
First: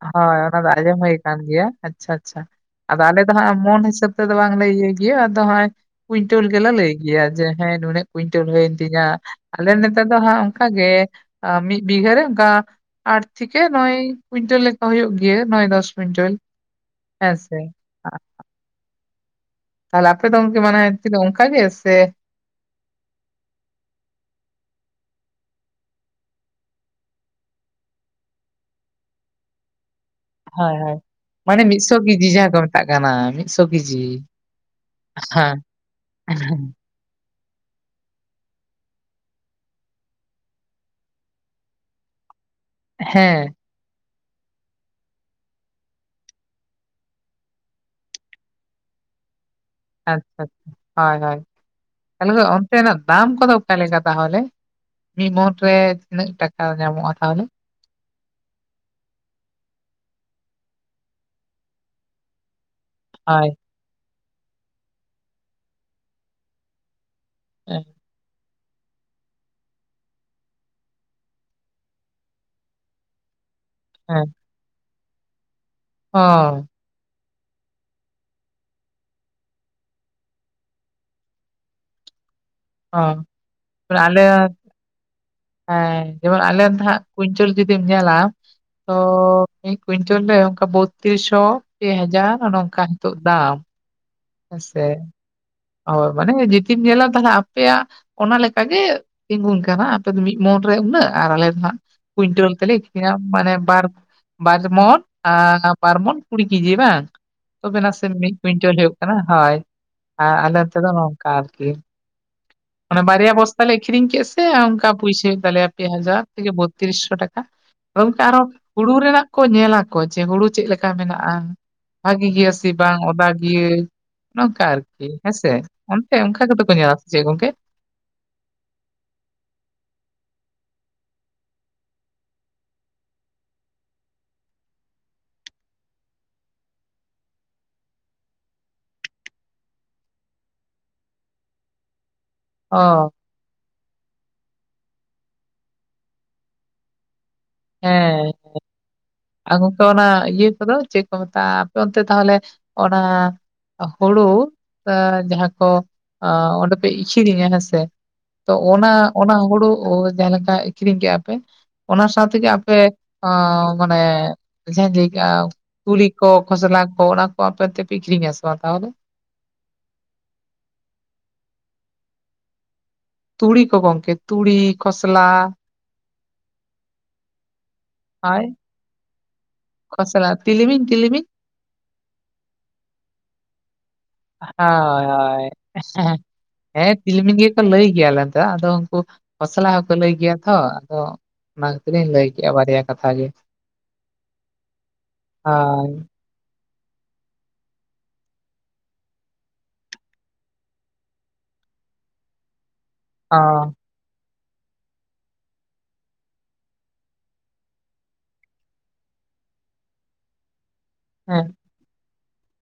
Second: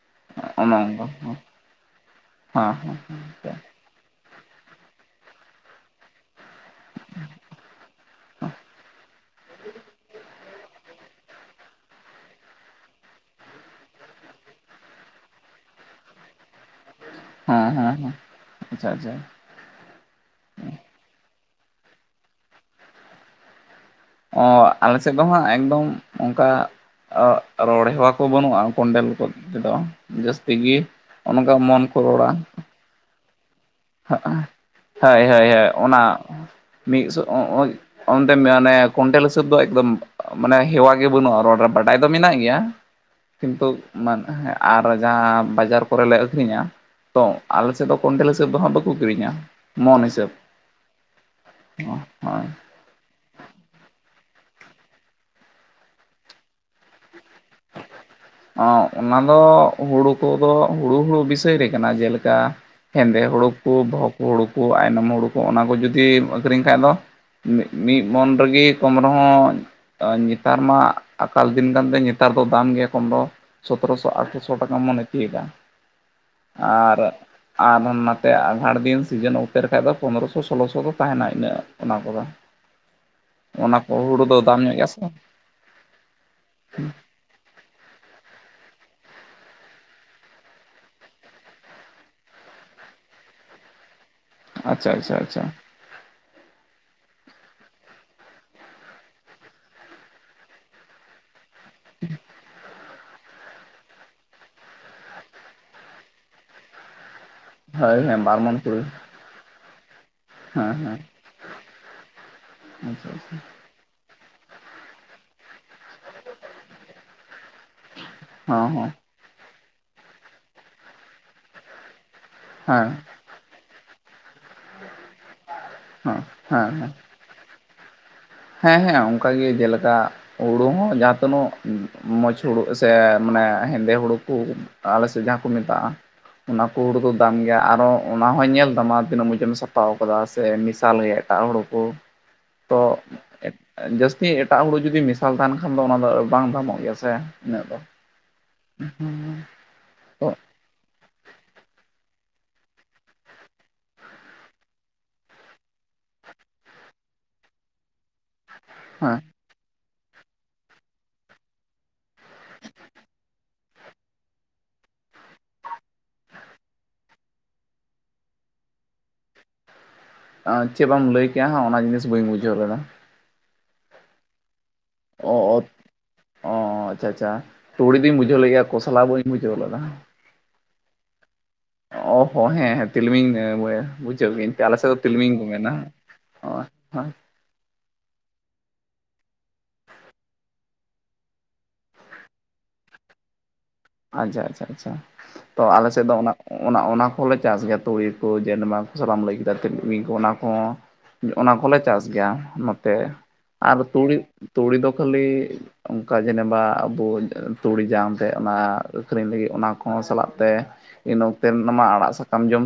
ᱦᱳᱭ, ᱚᱱᱟ ᱫᱚ ᱟᱸᱡᱚᱢ ᱦᱳᱭ ᱠᱟᱱ ᱜᱮᱭᱟ ᱾ ᱟᱪᱪᱷᱟ ᱟᱪᱪᱷᱟ,
ᱦᱮᱸ ᱦᱮᱸ
ᱟᱫᱚ ᱟᱞᱮ ᱫᱚ ᱦᱟᱸᱜ ᱢᱚᱱ ᱦᱤᱥᱟᱹᱵᱽ ᱛᱮ ᱫᱚ ᱵᱟᱝ ᱞᱮ ᱤᱭᱟᱹᱭ ᱜᱮᱭᱟ ᱟᱫᱚ ᱦᱚᱸᱜᱼᱚᱭ ᱠᱩᱭᱤᱱᱴᱚᱞ ᱜᱮᱞᱮ ᱞᱟᱹᱭ ᱜᱮᱭᱟ, ᱡᱮ ᱦᱮᱸ ᱱᱩᱱᱟᱹᱜ ᱠᱩᱭᱤᱱᱴᱚᱞ ᱦᱳᱭᱮᱱ ᱛᱤᱧᱟᱹ ᱾ ᱟᱞᱮ ᱱᱚᱛᱮ ᱫᱚ ᱦᱟᱸᱜ ᱚᱱᱠᱟ ᱜᱮ ᱢᱤᱫ ᱵᱤᱜᱷᱟᱹᱨᱮ ᱚᱱᱠᱟ ᱟᱴ ᱛᱷᱮᱠᱮ ᱱᱚᱭ ᱠᱩᱭᱤᱱᱴᱚᱞ ᱞᱮᱠᱟ ᱦᱩᱭᱩᱜ ᱜᱮᱭᱟ ᱱᱚᱭ ᱫᱚᱥ ᱠᱩᱭᱤᱱᱴᱚᱞ ᱾
ᱦᱮᱸ ᱦᱮᱸ ᱦᱮᱸ, ᱟᱪᱪᱷᱟ ᱟᱪᱪᱷᱟ ᱾
ᱛᱷᱟᱞᱮ ᱟᱯᱮ ᱫᱚ ᱜᱚᱝᱠᱮ ᱢᱟᱱᱮ ᱚᱝᱠᱟ ᱜᱮ ᱥᱮ?
ᱚ, ᱟᱞᱮ ᱥᱮᱫ ᱫᱚ ᱦᱟᱸᱜ ᱮᱠᱫᱚᱢ ᱚᱱᱠᱟ ᱾ (inaudible) ᱨᱚᱲ ᱦᱮᱣᱟ ᱠᱚ ᱵᱟᱹᱱᱩᱜᱼᱟ ᱠᱚᱱᱰᱮᱞ ᱠᱚ ᱛᱮᱫᱚ ᱾ ᱡᱟᱹᱥᱛᱤ
ᱦᱳᱭ
ᱜᱮ ᱚᱱᱠᱟ ᱢᱚᱱ ᱠᱷᱚᱲᱟ ᱾
ᱛᱟᱜ ᱠᱟᱱᱟ ᱢᱤᱫ ᱥᱤᱥ
(inaudible) ᱦᱳᱭ ᱦᱳᱭ ᱦᱳᱭ, ᱚᱱᱟ ᱢᱤᱫ (inaudible) ᱚᱱᱛᱮ ᱢᱟᱱᱮ ᱠᱚᱱᱴᱮᱞ ᱦᱤᱥᱟᱹᱵ ᱫᱚ ᱮᱠᱫᱚᱢ ᱢᱟᱱᱮ ᱦᱮᱣᱟ ᱜᱮ ᱵᱟᱹᱱᱩᱜᱼᱟ ᱨᱚᱲ ᱨᱮ, ᱵᱟᱰᱟᱭ ᱫᱚ ᱢᱮᱱᱟᱜ ᱜᱮᱭᱟ ᱾
ᱦᱮᱸ
ᱠᱤᱱᱛᱩ, ᱢᱟᱱ ᱦᱮᱸ ᱟᱨ ᱡᱟᱦᱟᱸ ᱵᱟᱡᱟᱨ ᱠᱚᱨᱮ ᱞᱮ ᱟᱹᱠᱷᱨᱤᱧᱟ ᱛᱚ ᱟᱞᱮ ᱥᱮᱫ ᱫᱚ ᱠᱚᱱᱴᱮᱞ ᱛᱮᱫ ᱫᱚ ᱦᱟᱸᱜ ᱵᱟᱠᱚ ᱠᱤᱨᱤᱧᱟ ᱾
ᱟᱪᱪᱷᱟ ᱟᱪᱪᱷᱟ, ᱦᱳᱭ ᱦᱳᱭ ᱾ (unintelligible) ᱚᱱ ᱥᱮᱱᱟᱜ ᱫᱟᱢ ᱠᱚᱫᱚ ᱚᱠᱟ ᱞᱮᱠᱟ ᱛᱟᱦᱚᱞᱮ ᱢᱤᱫ ᱢᱚᱱ ᱨᱮ ᱛᱤᱱᱟᱹᱜ ᱴᱟᱠᱟ ᱧᱟᱢᱚᱜᱼᱟ ᱛᱟᱦᱚᱞᱮ?
ᱚᱸ ᱚᱱᱟ ᱫᱚ ᱦᱩᱲᱩ ᱠᱚᱫᱚ ᱦᱩᱲᱩ ᱦᱩᱲᱩ ᱵᱤᱥᱚᱭ ᱨᱮ ᱠᱟᱱᱟ ᱡᱮᱞᱮᱠᱟ ᱦᱮᱸᱫᱮ ᱦᱩᱲᱩ
ᱦᱳᱭ
ᱠᱚ ᱵᱚᱦᱚᱜ ᱠᱚ ᱦᱩᱲᱩ ᱠᱚ ᱟᱭᱱᱚᱢ ᱦᱩᱲᱩ ᱠᱚ ᱚᱱᱟ ᱠᱚ ᱡᱚᱫᱤᱢ ᱟᱹᱠᱷᱨᱤᱧ ᱠᱷᱟᱡ ᱫᱚ ᱾ ᱢᱤᱜ
ᱦᱮᱸ
ᱢᱤᱜ ᱢᱚᱱ ᱨᱮᱜᱮ ᱠᱚᱢ ᱨᱮᱦᱚᱸ ᱮᱸ ᱱᱮᱛᱟᱨ ᱢᱟ ᱟᱠᱟᱞ ᱫᱤᱱ ᱠᱟᱱᱛᱮ ᱱᱮᱛᱟᱨ ᱫᱚ ᱫᱟᱢ ᱜᱮᱭᱟ ᱠᱚᱢ ᱫᱚ ᱾ ᱥᱚᱛᱚᱨᱚᱥᱚ ᱟᱴᱷᱨᱚᱥᱚ ᱴᱟᱠᱟ ᱢᱚᱱᱮ ᱛᱤᱭᱟᱜᱟ ᱾
ᱚᱻ ᱾
ᱟᱨ, ᱟᱨ ᱱᱟᱛᱮ ᱟᱸᱜᱷᱟᱲ ᱫᱤᱱ ᱥᱤᱡᱮᱱ ᱚᱠᱛᱮ ᱨᱮᱠᱷᱟᱡ ᱫᱚ ᱯᱚᱱᱨᱚᱥᱚ ᱥᱳᱞᱳ ᱥᱚ ᱫᱚ ᱛᱟᱦᱮᱱᱟ ᱤᱱᱟᱹᱜ ᱚᱱᱟ ᱠᱚᱫᱚ ᱾
ᱚ,
ᱫᱚ
ᱟᱞᱮᱭᱟᱜ
ᱫᱟᱢ ᱧᱚᱜ ᱜᱮᱭᱟ ᱥᱮ
ᱦᱮᱸ ᱡᱮᱢᱚᱱ ᱟᱞᱮ ᱫᱟ ᱦᱟᱸᱜ ᱾ ᱠᱚᱧᱪᱚᱞ ᱡᱩᱫᱤᱢ ᱧᱮᱞᱟ ᱛᱚ ᱢᱤᱫ ᱠᱩᱭᱤᱱᱴᱚᱞ ᱨᱮ ᱚᱱᱠᱟ ᱵᱚᱛᱛᱤᱨᱤᱥ ᱥᱚ ᱯᱮ ᱦᱟᱡᱟᱨ ᱚᱱᱮ ᱚᱱᱠᱟ ᱱᱤᱛᱚᱜ ᱫᱟᱢ ᱾ ᱦᱮᱸ ᱥᱮ,
ᱟᱪᱪᱷᱟ ᱟᱪᱪᱷᱟ ᱟᱪᱪᱷᱟ
ᱚ ᱢᱟᱱᱮ ᱡᱩᱫᱤᱢ ᱧᱮᱞᱟ ᱛᱟᱦᱚᱞᱮ ᱟᱯᱮᱭᱟᱜ ᱚᱱᱟ ᱞᱮᱠᱟᱜᱮ ᱛᱤᱜᱩᱱ ᱠᱟᱱᱟ, ᱟᱯᱮ ᱫᱚ ᱢᱤᱫ ᱢᱚᱱ ᱨᱮ ᱩᱱᱟᱹᱜ ᱟᱨ ᱟᱞᱮ ᱦᱟᱸᱜ ᱠᱩᱭᱤᱱᱴᱟᱹᱞ ᱛᱮ ᱞᱮ ᱟᱹᱠᱷᱨᱤᱧᱟ, ᱢᱟᱱᱮ ᱵᱟᱨ ᱵᱟᱨ ᱢᱚᱱ, ᱟᱸ ᱵᱟᱨ ᱢᱚᱱ ᱠᱩᱲᱤ ᱠᱤᱡᱤ ᱵᱟᱝ? ᱛᱚᱵᱮ
ᱦᱳᱭ
ᱱᱟᱥᱮ
ᱦᱮᱸ
ᱢᱤᱫ
ᱵᱟᱨᱢᱚᱱ
ᱠᱩᱭᱤᱱᱴᱟᱞ
ᱠᱩᱲᱤ
ᱦᱩᱭᱩᱜ ᱠᱟᱱᱟ ᱦᱚᱭ ᱟᱨ ᱟᱞᱮ
ᱦᱮᱸ
ᱱᱚᱛᱮ ᱫᱚ
ᱦᱮᱸ
ᱱᱚᱝᱠᱟ ᱟᱨᱠᱤ᱾ ᱚᱱᱟ
ᱟᱪᱪᱷᱟ
ᱵᱟᱨᱭᱟ
ᱟᱪᱪᱷᱟ
ᱵᱚᱥᱛᱟ ᱞᱮ ᱟᱹᱠᱷᱨᱤᱧ ᱠᱮᱫ ᱥᱮ ᱚᱱᱠᱟ ᱯᱩᱭᱥᱟᱹ ᱦᱩᱭᱩᱜ ᱛᱟᱞᱮᱭᱟ ᱯᱮ ᱦᱟᱡᱟᱨ ᱛᱷᱮᱠᱮ ᱵᱚᱛᱛᱨᱤᱥᱼᱥᱚ ᱴᱟᱠᱟ᱾ ᱜᱚᱝᱠᱮ ᱟᱨᱚ
ᱦᱚᱸ ᱦᱚᱸ
ᱦᱩᱲᱩ ᱨᱮᱱᱟᱜ ᱠᱚ ᱧᱮᱞᱟᱠᱚ ᱡᱮ ᱦᱩᱲᱩ ᱪᱮᱫ ᱞᱮᱠᱟ ᱢᱮᱱᱟᱜᱼᱟ, ᱵᱷᱟᱹᱜᱤ ᱜᱮᱭᱟ ᱪᱮ
ᱦᱮᱸ
ᱵᱟᱝ ᱚᱫᱟ ᱜᱤᱭᱟᱹ ᱱᱚᱝᱠᱟ ᱟᱨᱠᱤ ᱦᱮᱸ ᱥᱮ, ᱚᱱᱛᱮ
ᱦᱮᱸ
ᱚᱱᱠᱟ ᱜᱮᱛᱚ
ᱦᱮᱸ
ᱠᱚ
ᱦᱮᱸ
ᱧᱮᱞᱟ ᱥᱮ ᱪᱮᱫ ᱜᱚᱝᱠᱮ?
ᱦᱮᱸ ᱦᱮᱸ ᱚᱝᱠᱟ ᱜᱮ ᱡᱮᱞᱮᱠᱟ ᱦᱩᱲᱩ ᱦᱚᱸ ᱡᱟᱦᱟᱸ ᱛᱤᱱᱳᱜ ᱢᱚᱡᱽ ᱦᱳᱲᱳ ᱥᱮ ᱢᱟᱱᱮ ᱦᱮᱸᱫᱮ ᱦᱳᱲᱳ ᱠᱚ ᱟᱞᱮ ᱥᱮᱫ ᱡᱟᱦᱟᱸ ᱠᱚ ᱢᱮᱛᱟᱜᱼᱟ ᱚᱱᱟ ᱠᱚ ᱦᱳᱲᱳ ᱫᱚ ᱫᱟᱢ ᱜᱮᱭᱟ, ᱟᱨᱚ ᱚᱱᱟ ᱦᱚᱸᱭ ᱧᱮᱞ ᱛᱟᱢᱟ ᱛᱤᱱᱟᱹᱜ ᱢᱚᱡᱽ ᱮᱢ ᱥᱟᱯᱟᱣ ᱠᱟᱫᱟ ᱥᱮ ᱢᱮᱥᱟᱞ ᱜᱮ ᱮᱴᱟᱜ ᱦᱩᱲᱩ ᱠᱚ᱾
(inaudible)
ᱛᱚ ᱡᱟᱹᱥᱛᱤ ᱮᱴᱟᱜ ᱦᱩᱲᱩ ᱡᱩᱫᱤ ᱢᱮᱥᱟᱞ ᱛᱟᱦᱮᱱ ᱠᱷᱟᱱ ᱫᱚ ᱚᱱᱟ ᱫᱚ ᱵᱟᱝ ᱫᱟᱢᱚᱜ ᱜᱮᱭᱟ ᱥᱮ ᱤᱱᱟᱹᱜ ᱫᱚ᱾
ᱦᱮᱸᱻ᱾
ᱦᱩᱸ ᱾
ᱟᱨ ᱜᱚᱝᱠᱮ ᱚᱱᱟ ᱤᱭᱟᱹ ᱠᱚᱫᱚ ᱪᱮᱫ ᱠᱚ ᱢᱮᱛᱟᱜᱼᱟ? ᱟᱯᱮ ᱚᱱᱛᱮ ᱛᱟᱦᱚᱞᱮ ᱚᱱᱟ ᱦᱳᱲᱳ ᱡᱟᱦᱟᱸ ᱠᱚ ᱚᱸᱰᱮ ᱯᱮ ᱤᱠᱷᱤᱲᱤᱧᱟ ᱦᱮᱸ ᱥᱮ ᱛᱚ ᱚᱱᱟ
ᱦᱮᱸ
ᱚᱱᱟ ᱦᱳᱲᱳ ᱡᱟᱦᱟᱸ ᱞᱮᱠᱟ ᱟᱹᱠᱷᱨᱤᱧ ᱠᱮᱜᱼᱟ ᱯᱮ ᱚᱱᱟ ᱥᱟᱶ ᱛᱮᱜᱮ ᱟᱯᱮ ᱚᱸᱻ ᱢᱟᱱᱮ ᱡᱟᱦᱟᱧ ᱞᱟᱹᱭ ᱠᱮᱜᱼᱟ ᱛᱩᱞᱤ ᱠᱚ, ᱠᱷᱚᱥᱞᱟ ᱠᱚ ᱚᱱᱟ ᱠᱚ ᱟᱯᱮ ᱚᱱᱛᱮ ᱯᱮ ᱟᱠᱷᱨᱤᱧᱟ ᱥᱮ ᱵᱟᱝ ᱛᱟᱦᱚᱞᱮ?
ᱟᱸ ᱪᱮᱫ ᱵᱟᱢ ᱞᱟᱹᱭ ᱠᱮᱜ-ᱟ ᱦᱟᱸᱜ ᱚᱱᱟ ᱡᱤᱱᱤᱥ ᱵᱟᱹᱧ ᱵᱩᱡᱷᱟᱹᱣ ᱞᱮᱫᱟ᱾
ᱛᱩᱲᱤ ᱠᱚ ᱜᱚᱝᱠᱮ ᱛᱩᱲᱤ, ᱠᱷᱚᱥᱞᱟ
ᱚ ᱚ ᱟᱪᱪᱷᱟ ᱟᱪᱷᱟ ᱛᱩᱲᱤ ᱫᱩᱧ ᱵᱩᱡᱷᱟᱹᱣ
ᱦᱳᱭ
ᱞᱮᱫ ᱜᱮᱭᱟ, ᱠᱚᱥᱞᱟ ᱵᱟᱹᱧ ᱵᱩᱡᱷᱟᱹᱣ ᱞᱮᱫᱟ᱾
ᱠᱷᱚᱥᱞᱟ ᱛᱤᱞᱢᱤᱧ ᱛᱤᱞᱢᱤᱧ
ᱚ ᱦᱚᱸ ᱦᱮᱸ ᱦᱮᱸ ᱛᱤᱞᱢᱤᱧ ᱵᱩᱡᱷᱟᱹᱣ ᱠᱤᱫᱟᱹᱧ ᱟᱞᱮ ᱥᱮᱫ ᱫᱚ
ᱦᱳᱭ
ᱛᱤᱞᱢᱤᱧ ᱠᱚ
ᱦᱳᱭ,
ᱢᱮᱱᱟ ᱚ ᱟᱪᱪᱷᱟ
ᱦᱮᱸ ᱛᱤᱞᱢᱤᱧ ᱜᱮ᱾ ᱞᱟᱹᱭ ᱜᱮᱭᱟ ᱟᱞᱮ ᱚᱱᱛᱮ, ᱟᱫᱚ ᱩᱝᱠᱩ ᱠᱷᱚᱥᱞᱟ ᱦᱚᱸᱠᱚ ᱞᱟᱹᱭ ᱜᱮᱭᱟ ᱛᱚ ᱟᱫᱚ ᱚᱱᱟ ᱠᱷᱟᱹᱛᱤᱨᱤᱧ ᱞᱟᱹᱭ ᱠᱮᱜᱼᱟ ᱵᱟᱨᱭᱟ ᱠᱟᱛᱷᱟ ᱜᱮ᱾
ᱟᱪᱪᱷᱟ ᱟᱪᱪᱷᱟ ᱟᱪᱪᱷᱟ, ᱛᱚ ᱟᱞᱮ
ᱦᱳᱭ
ᱥᱮᱫ ᱫᱚ ᱚᱱᱟ ᱚᱱᱟ ᱚᱱᱟ ᱠᱚᱦᱚᱸ ᱞᱮ ᱪᱟᱥ ᱜᱮᱭᱟ, ᱛᱩᱲᱤ ᱠᱚ ᱡᱮᱱ ᱢᱟ ᱠᱷᱚᱥᱞᱟᱢ ᱞᱟᱹᱭ ᱠᱮᱫᱟ ᱛᱤᱞᱢᱤᱧ ᱠᱚ ᱚᱱᱟ ᱠᱚᱦᱚᱸ ᱚᱱᱟ ᱠᱚᱦᱚᱸᱞᱮ ᱪᱟᱥ ᱜᱮᱭᱟ ᱱᱚᱛᱮ
ᱚ
ᱟᱨ ᱛᱩᱲᱤ ᱛᱩᱲᱤ ᱫᱚ ᱠᱷᱟᱹᱞᱤ ᱚᱱᱠᱟ ᱡᱮᱱᱮᱵᱟ ᱟᱵᱚ ᱛᱩᱲᱤ ᱡᱟᱝ ᱛᱮᱫ ᱚᱱᱟ ᱟᱹᱠᱷᱨᱤᱧ ᱞᱟᱹᱜᱤᱫ ᱚᱱᱟ ᱠᱚᱦᱚᱸ ᱥᱟᱞᱟᱜ ᱛᱮ ᱤᱱᱟᱹ
ᱦᱮᱸ
ᱚᱠᱛᱮ ᱚᱱᱟ ᱟᱲᱟᱜ ᱥᱟᱠᱟᱢ ᱡᱚᱢ